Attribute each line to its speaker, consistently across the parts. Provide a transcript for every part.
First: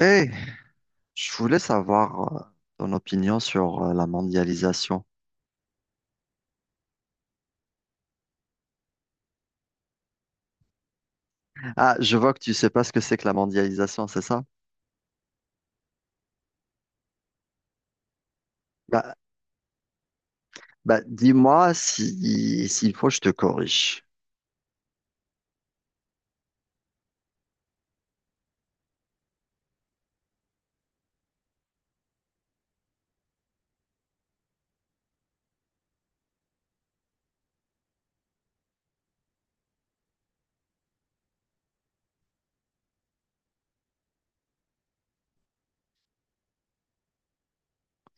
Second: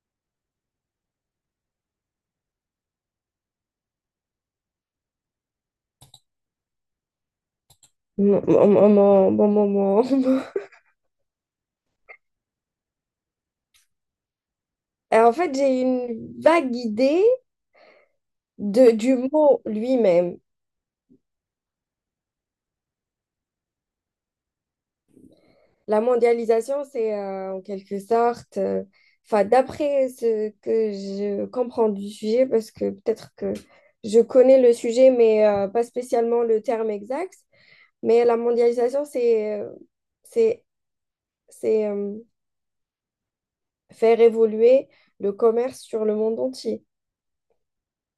Speaker 1: Eh, je voulais savoir ton opinion sur la mondialisation.
Speaker 2: Maman, maman, bon moment.
Speaker 1: Ah, je vois que tu sais pas ce que c'est que la mondialisation, c'est ça?
Speaker 2: J'ai une vague idée
Speaker 1: Bah,
Speaker 2: du mot lui-même.
Speaker 1: bah, dis-moi si, s'il faut, je te corrige.
Speaker 2: La mondialisation, c'est en quelque sorte, enfin, d'après ce que je comprends du sujet, parce que peut-être que je connais le sujet, mais pas spécialement le terme exact. Mais la mondialisation, c'est, c'est faire évoluer le commerce sur le monde entier.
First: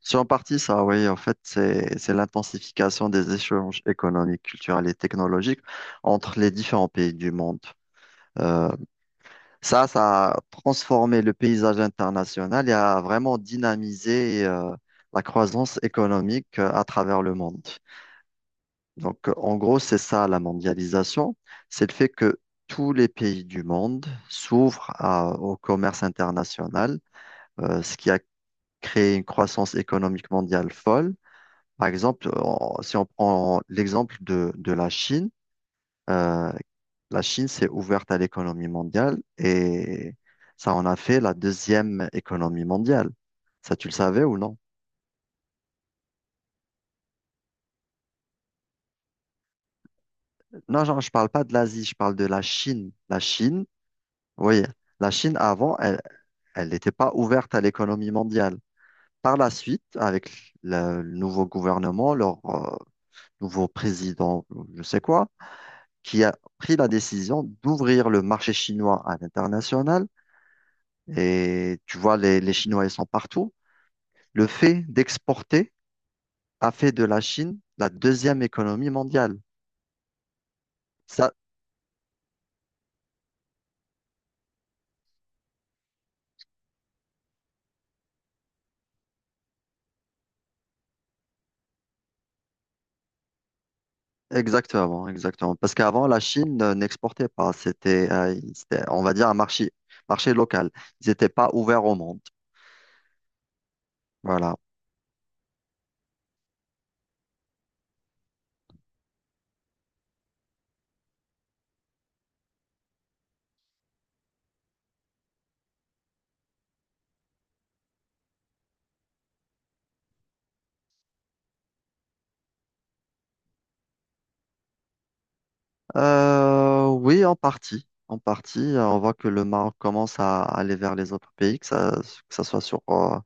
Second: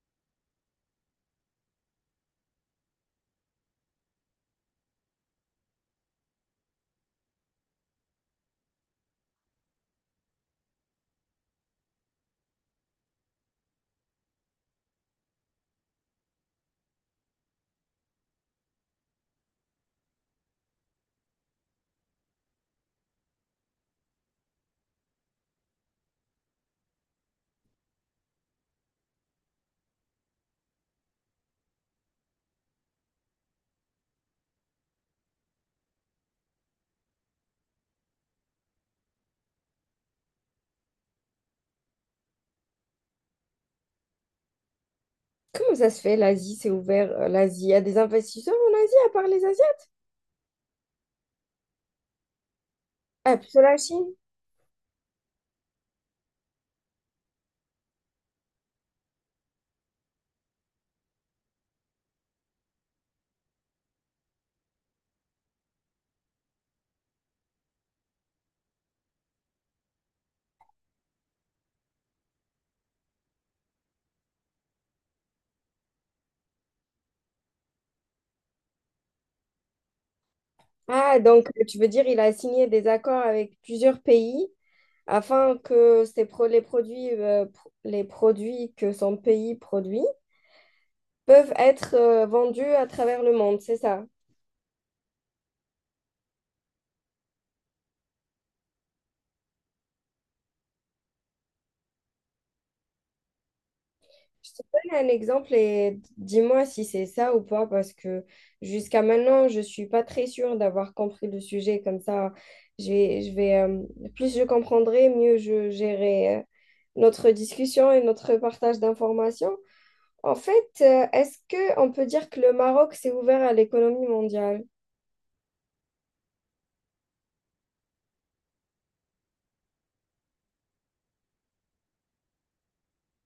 Speaker 1: C'est en partie ça, oui. En fait, c'est l'intensification des échanges économiques, culturels et technologiques entre les différents pays du monde. Euh, ça a transformé le paysage international et a vraiment dynamisé la croissance économique à travers le monde. Donc, en gros, c'est ça la mondialisation, c'est le fait que tous les pays du monde s'ouvrent au commerce international, ce qui a créé une croissance économique mondiale folle. Par exemple, si on prend l'exemple de euh, la Chine s'est ouverte à l'économie mondiale et ça en a fait la deuxième économie mondiale. Ça, tu le savais ou non?
Speaker 2: Comment ça se fait, l'Asie s'est ouvert, l'Asie? Il y a des investisseurs en Asie à part les Asiens?
Speaker 1: Non, genre, je parle pas de l'Asie, je parle de la Chine. La
Speaker 2: Ah, plutôt
Speaker 1: Chine,
Speaker 2: la Chine.
Speaker 1: oui. La Chine, avant, elle n'était pas ouverte à l'économie mondiale. Par la suite, avec le nouveau gouvernement, leur nouveau président, je sais quoi, qui a pris la décision d'ouvrir le marché chinois à l'international. Et tu vois, les Chinois, ils sont partout. Le fait d'exporter a fait de la Chine la deuxième économie mondiale.
Speaker 2: Ah,
Speaker 1: Ça,
Speaker 2: donc tu veux dire il a signé des accords avec plusieurs pays afin que ces les produits, les produits que son pays produit peuvent être vendus à travers le monde, c'est ça?
Speaker 1: exactement, exactement. Parce qu'avant, la Chine n'exportait pas. C'était, on va dire, un marché local. Ils n'étaient pas ouverts au monde.
Speaker 2: Je
Speaker 1: Voilà.
Speaker 2: te donne un exemple et dis-moi si c'est ça ou pas, parce que jusqu'à maintenant, je suis pas très sûre d'avoir compris le sujet. Comme ça, je vais, plus je comprendrai, mieux je gérerai notre discussion et notre partage d'informations. En fait, est-ce que on peut dire que le Maroc s'est ouvert à l'économie mondiale?
Speaker 1: Oui, en partie. En partie, on voit que le Maroc commence à aller vers les autres pays, que ça soit sur, euh,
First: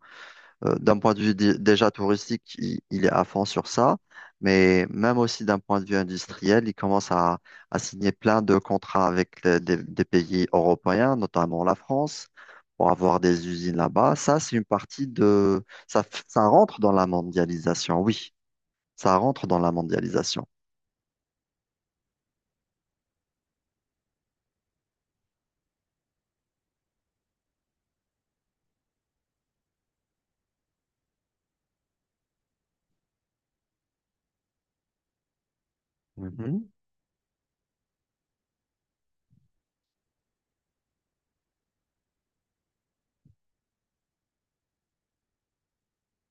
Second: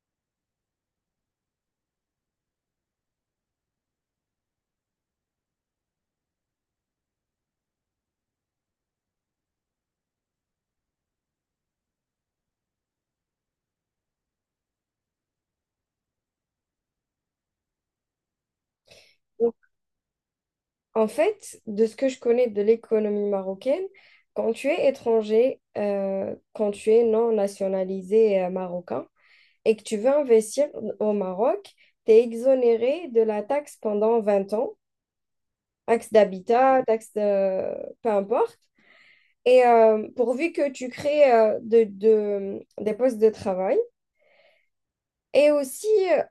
Speaker 1: euh, d'un point de vue déjà touristique, il est à fond sur ça, mais même aussi d'un point de vue industriel, il commence à signer plein de contrats avec des pays européens, notamment la France, pour avoir des usines là-bas. Ça, c'est une partie ça rentre dans la mondialisation, oui, ça rentre
Speaker 2: Ou-
Speaker 1: dans la mondialisation.
Speaker 2: En fait, de ce que je connais de l'économie marocaine, quand tu es étranger, quand tu es non nationalisé marocain, et que tu veux investir au Maroc, tu es exonéré de la taxe pendant 20 ans, taxe
Speaker 1: Mhm.
Speaker 2: d'habitat, taxe de... peu importe. Et pourvu que tu crées des postes de travail. Et aussi, euh,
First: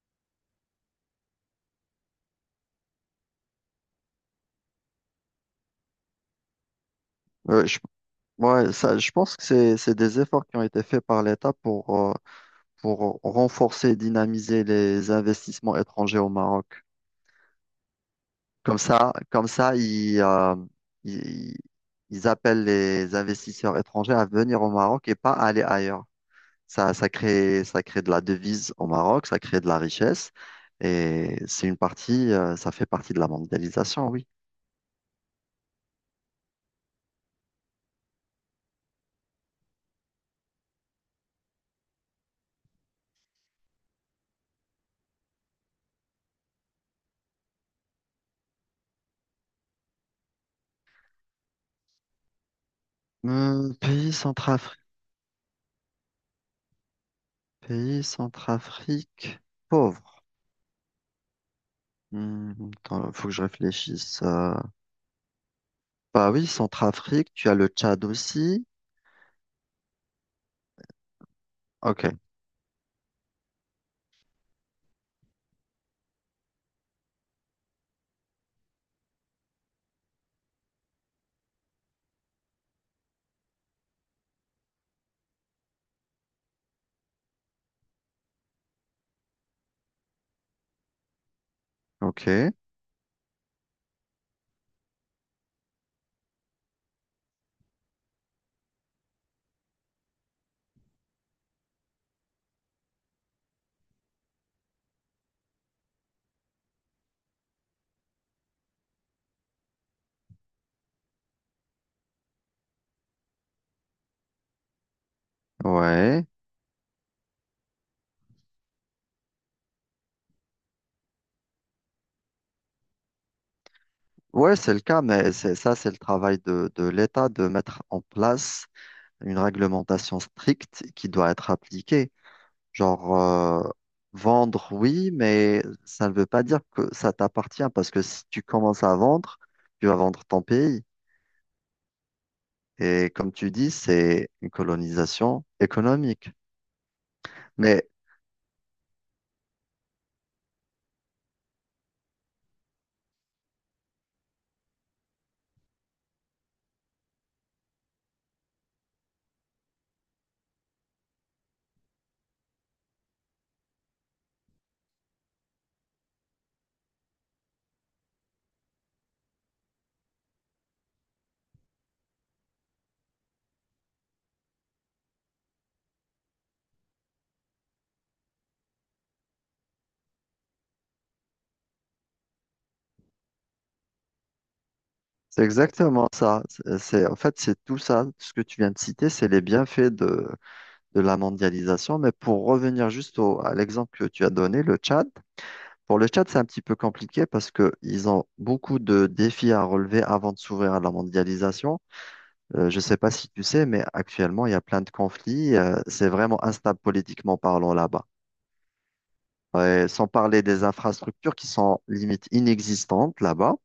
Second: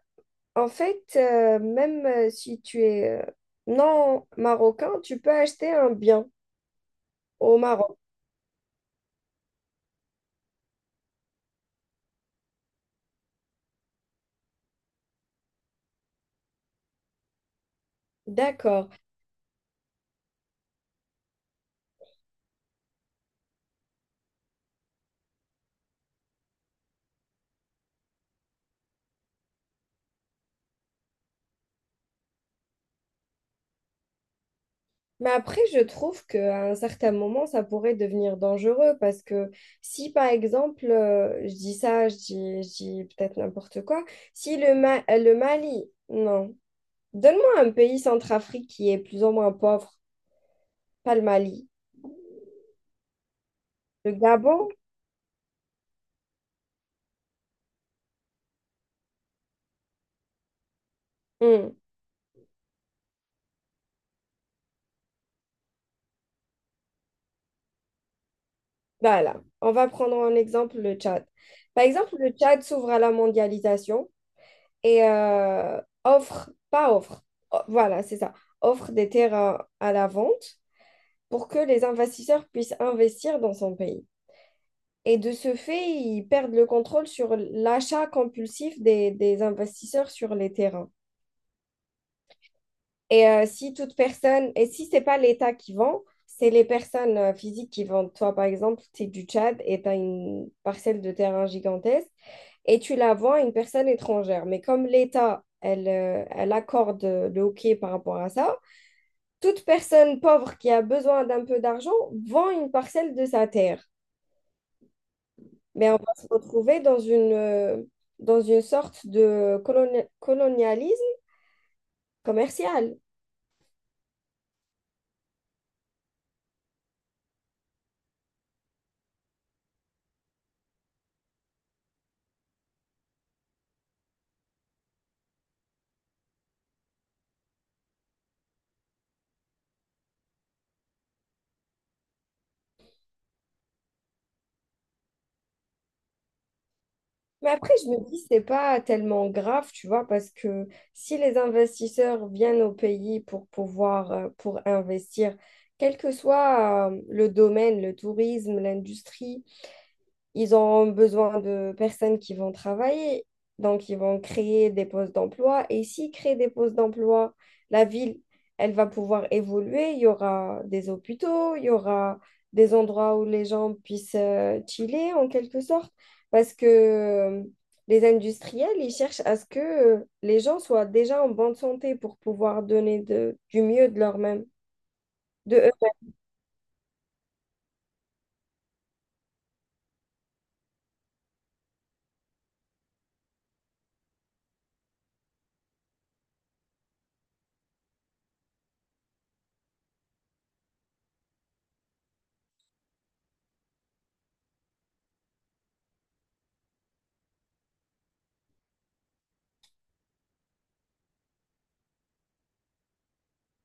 Speaker 2: en fait, même si tu es non marocain, tu peux acheter un bien au
Speaker 1: Je
Speaker 2: Maroc.
Speaker 1: Ouais, ça, je pense que c'est des efforts qui ont été faits par l'État pour renforcer et dynamiser les investissements étrangers au Maroc. Comme
Speaker 2: D'accord.
Speaker 1: ça, comme ça, ils, ils appellent les investisseurs étrangers à venir au Maroc et pas à aller ailleurs. Ça crée de la devise au Maroc, ça crée de la richesse et c'est ça fait partie de la mondialisation, oui.
Speaker 2: Mais après, je trouve qu'à un certain moment, ça pourrait devenir dangereux parce que si, par exemple, je dis ça, je dis peut-être n'importe quoi, si le Mali, non, donne-moi un pays centrafrique qui est plus ou moins pauvre, pas le Mali,
Speaker 1: Hum,
Speaker 2: le
Speaker 1: pays
Speaker 2: Gabon,
Speaker 1: centrafricain, pays centrafrique pauvre.
Speaker 2: hmm,
Speaker 1: Hmm, attends, faut que je réfléchisse. Bah oui, Centrafrique, tu as le Tchad aussi.
Speaker 2: voilà, on va prendre en exemple le Tchad. Par
Speaker 1: Ok,
Speaker 2: exemple, le Tchad s'ouvre à la mondialisation et pas offre, oh, voilà, c'est ça, offre des terrains à la vente, pour que les investisseurs puissent investir dans son pays. Et de ce fait, ils perdent le contrôle sur l'achat compulsif des investisseurs sur les terrains.
Speaker 1: ok,
Speaker 2: Et si toute personne, et si c'est pas l'État qui vend, c'est les personnes physiques qui vendent. Toi, par exemple, tu es du Tchad et tu as une parcelle de terrain gigantesque et tu la vends à une personne étrangère. Mais comme l'État, elle, elle accorde le ok par rapport à ça, toute personne pauvre qui a besoin d'un peu d'argent vend une parcelle de sa terre. Mais on va
Speaker 1: ouais.
Speaker 2: se retrouver dans dans une sorte de colonialisme commercial.
Speaker 1: Ouais, c'est le cas, mais c'est ça, c'est le travail de l'État de mettre en place une réglementation stricte qui doit être appliquée. Genre, vendre, oui, mais ça ne veut pas dire que ça t'appartient, parce que si tu commences à vendre, tu vas vendre ton pays. Et comme tu dis, c'est une colonisation économique.
Speaker 2: Mais après,
Speaker 1: Mais
Speaker 2: je me dis, c'est pas tellement grave, tu vois, parce que si les investisseurs viennent au pays pour pouvoir, pour investir, quel que soit, le domaine, le tourisme, l'industrie, ils ont besoin de personnes qui vont travailler, donc ils vont créer des postes d'emploi. Et s'ils créent des postes d'emploi, la ville, elle va pouvoir évoluer. Il y aura des hôpitaux, il y aura des endroits où les gens puissent chiller en quelque sorte, parce que les industriels, ils cherchent à ce que les gens soient déjà en bonne santé pour pouvoir donner du mieux de leur-même,
Speaker 1: C'est
Speaker 2: de eux.
Speaker 1: exactement ça. En fait, c'est tout ça, ce que tu viens de citer, c'est les bienfaits de la mondialisation. Mais pour revenir juste à l'exemple que tu as donné, le Tchad, pour le Tchad, c'est un petit peu compliqué parce qu'ils ont beaucoup de défis à relever avant de s'ouvrir à la mondialisation. Je ne sais pas si tu sais, mais actuellement, il y a plein de conflits. C'est vraiment instable politiquement parlant là-bas. Ouais, sans parler des infrastructures qui sont limite inexistantes là-bas.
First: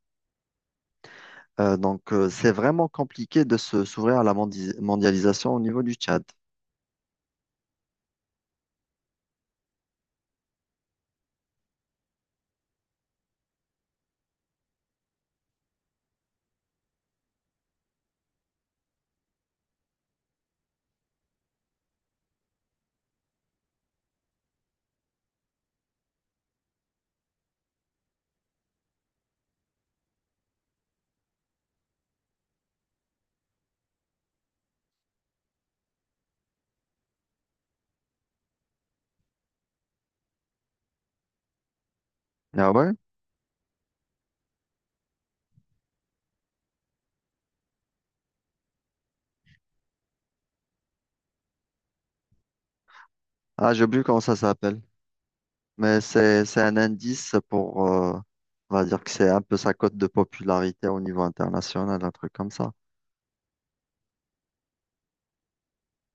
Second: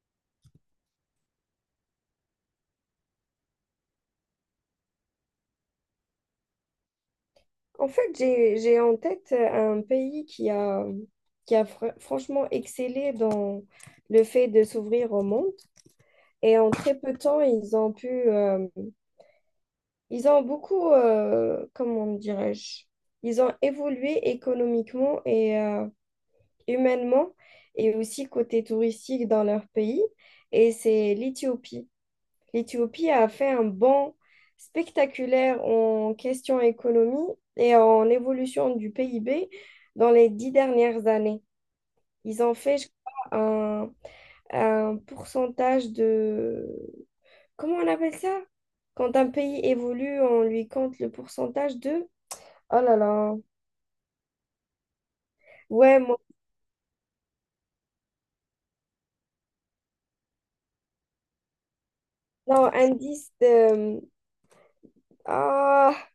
Speaker 1: Donc, c'est vraiment compliqué de se s'ouvrir à la mondialisation au niveau du Tchad.
Speaker 2: En fait, j'ai en tête un pays qui a franchement excellé dans le fait de s'ouvrir au monde. Et en très peu de temps, ils ont pu, ils ont beaucoup, comment dirais-je, ils ont évolué économiquement et humainement et aussi côté touristique dans leur pays. Et c'est l'Éthiopie. L'Éthiopie a fait un bond spectaculaire en question économie et en évolution du PIB dans les 10 dernières années. Ils ont
Speaker 1: Ah
Speaker 2: fait, je
Speaker 1: ouais?
Speaker 2: crois, un pourcentage de... Comment on appelle ça? Quand un pays évolue, on lui compte le pourcentage de... Oh là là.
Speaker 1: Ah, j'ai oublié comment ça s'appelle.
Speaker 2: Ouais,
Speaker 1: Mais
Speaker 2: moi,
Speaker 1: c'est un indice on va dire que c'est un peu sa cote de popularité au niveau international, un truc comme
Speaker 2: non,
Speaker 1: ça.
Speaker 2: indice de... Ah,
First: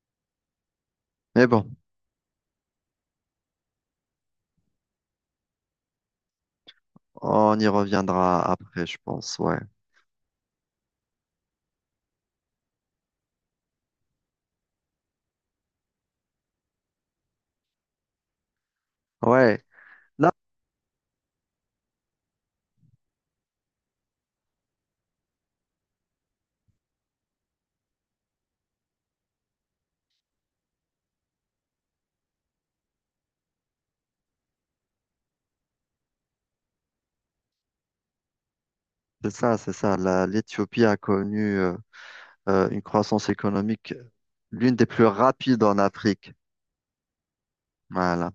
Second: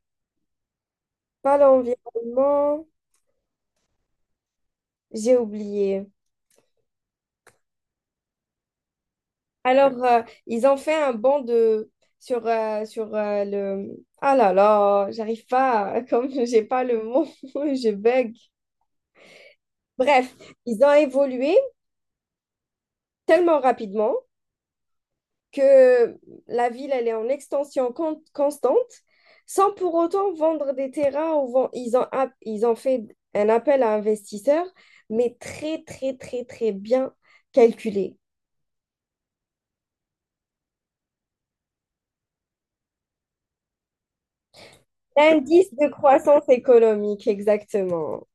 Speaker 1: Mais
Speaker 2: pas
Speaker 1: bon,
Speaker 2: l'environnement. J'ai oublié.
Speaker 1: on y reviendra après, je pense, ouais.
Speaker 2: Alors, ils ont fait un banc de sur le ah là là, j'arrive pas à- comme j'ai pas le mot, je bug.
Speaker 1: Ouais, là,
Speaker 2: Bref, ils ont évolué tellement rapidement que la ville elle est en extension constante sans pour autant vendre des terrains ou ils ont ils ont fait un appel à investisseurs mais très très très très bien calculé.
Speaker 1: c'est ça, c'est ça. L'Éthiopie a connu une croissance économique l'une des plus rapides
Speaker 2: L'indice
Speaker 1: en
Speaker 2: de
Speaker 1: Afrique.
Speaker 2: croissance économique, exactement.
Speaker 1: Voilà.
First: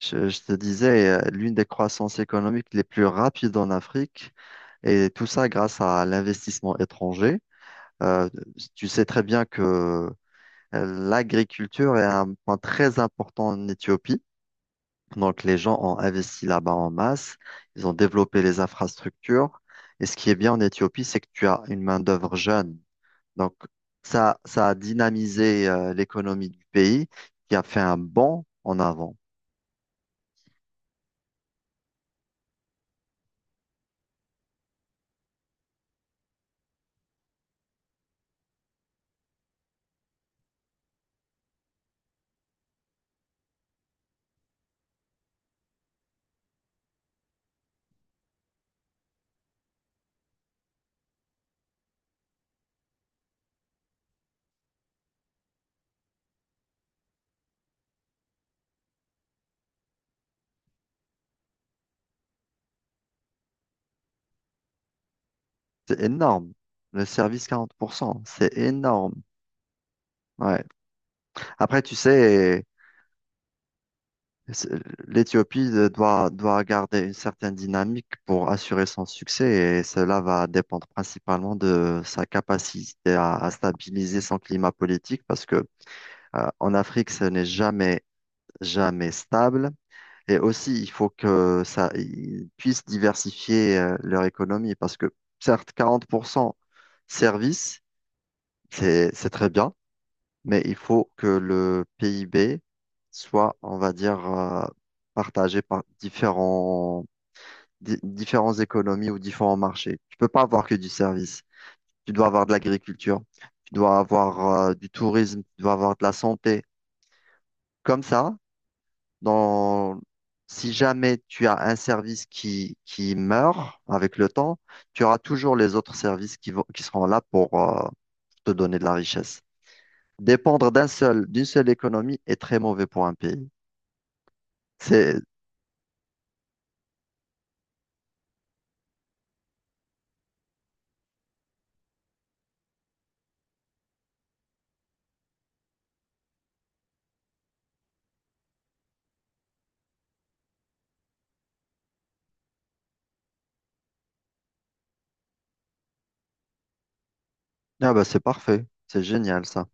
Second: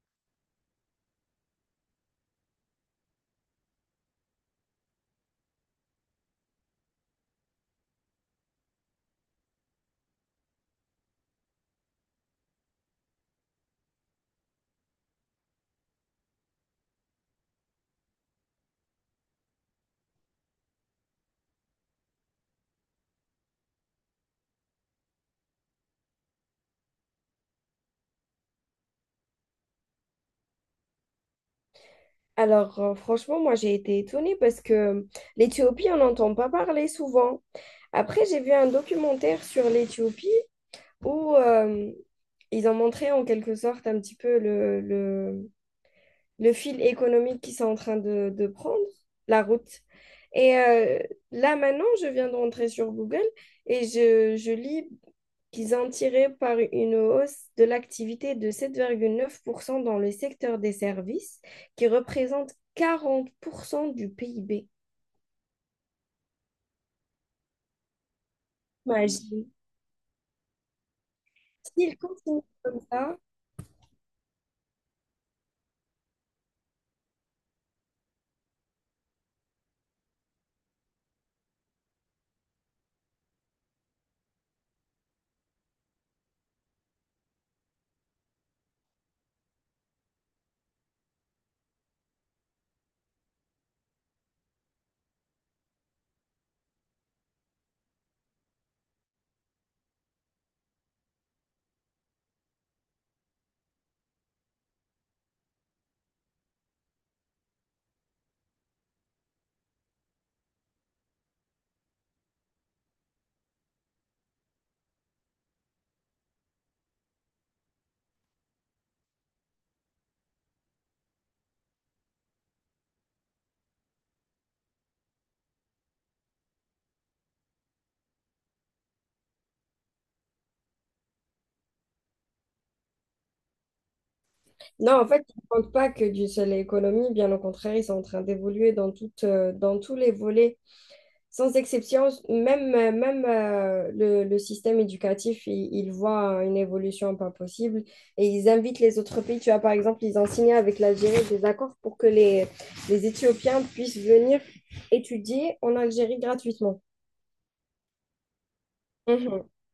Speaker 1: Je te disais, l'une des croissances économiques les plus rapides en Afrique, et tout ça grâce à l'investissement étranger. Euh, tu sais très bien que l'agriculture est un point très important en Éthiopie. Donc, les gens ont investi là-bas en masse, ils ont développé les infrastructures. Et ce qui est bien en Éthiopie, c'est que tu as une main-d'œuvre jeune. Donc, ça a dynamisé l'économie du pays qui a fait un bond en avant.
Speaker 2: Alors, franchement, moi, j'ai été étonnée parce que l'Éthiopie, on n'entend pas parler souvent. Après, j'ai vu un documentaire sur l'Éthiopie où ils ont montré en quelque sorte un petit peu le fil économique qu'ils sont en train de prendre, la route. Et là, maintenant, je viens de rentrer sur Google et je lis qu'ils ont tiré par une hausse de l'activité de 7,9% dans le secteur des services, qui représente 40% du PIB.
Speaker 1: C'est énorme. Le service 40%, c'est énorme.
Speaker 2: Imagine.
Speaker 1: Ouais. Après, tu
Speaker 2: S'ils continuent
Speaker 1: sais,
Speaker 2: comme ça,
Speaker 1: c'est- l'Éthiopie doit garder une certaine dynamique pour assurer son succès et cela va dépendre principalement de sa capacité à stabiliser son climat politique parce que, en Afrique, ce n'est jamais, jamais stable. Et aussi, il faut ils puissent diversifier, leur économie parce que, certes, 40% service, c'est très bien. Mais il faut que le PIB soit, on va dire, partagé par différentes économies ou différents marchés. Tu peux pas avoir que du service. Tu dois avoir de l'agriculture, tu dois avoir du tourisme, tu dois avoir de la santé. Comme ça, dans... si jamais tu as un service qui meurt avec le temps, tu auras toujours les autres services qui seront là pour te donner de la richesse. Dépendre d'une seule économie est très mauvais pour un pays.
Speaker 2: non, en
Speaker 1: C'est
Speaker 2: fait, ils ne comptent pas que d'une seule économie, bien au contraire, ils sont en train d'évoluer dans tous les volets. Sans exception, même, le système éducatif, il voit une évolution pas possible et ils invitent les autres pays. Tu vois, par exemple, ils ont signé avec l'Algérie des accords pour que les Éthiopiens puissent venir étudier en Algérie gratuitement.
Speaker 1: ah bah c'est parfait, c'est génial
Speaker 2: Mhm.
Speaker 1: ça,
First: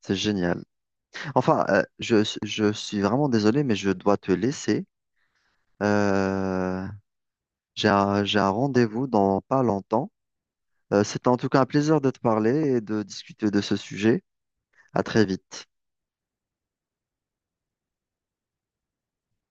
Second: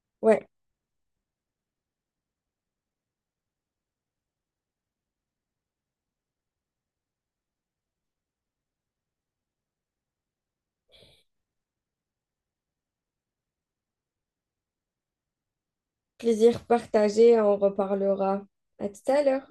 Speaker 1: c'est
Speaker 2: Ouais,
Speaker 1: génial. Enfin, je suis vraiment désolé, mais je dois te laisser. Euh, j'ai un rendez-vous dans pas longtemps. C'était en tout cas un plaisir de te parler et de discuter de ce sujet. À très vite.
Speaker 2: plaisir partagé, on reparlera. À tout à l'heure.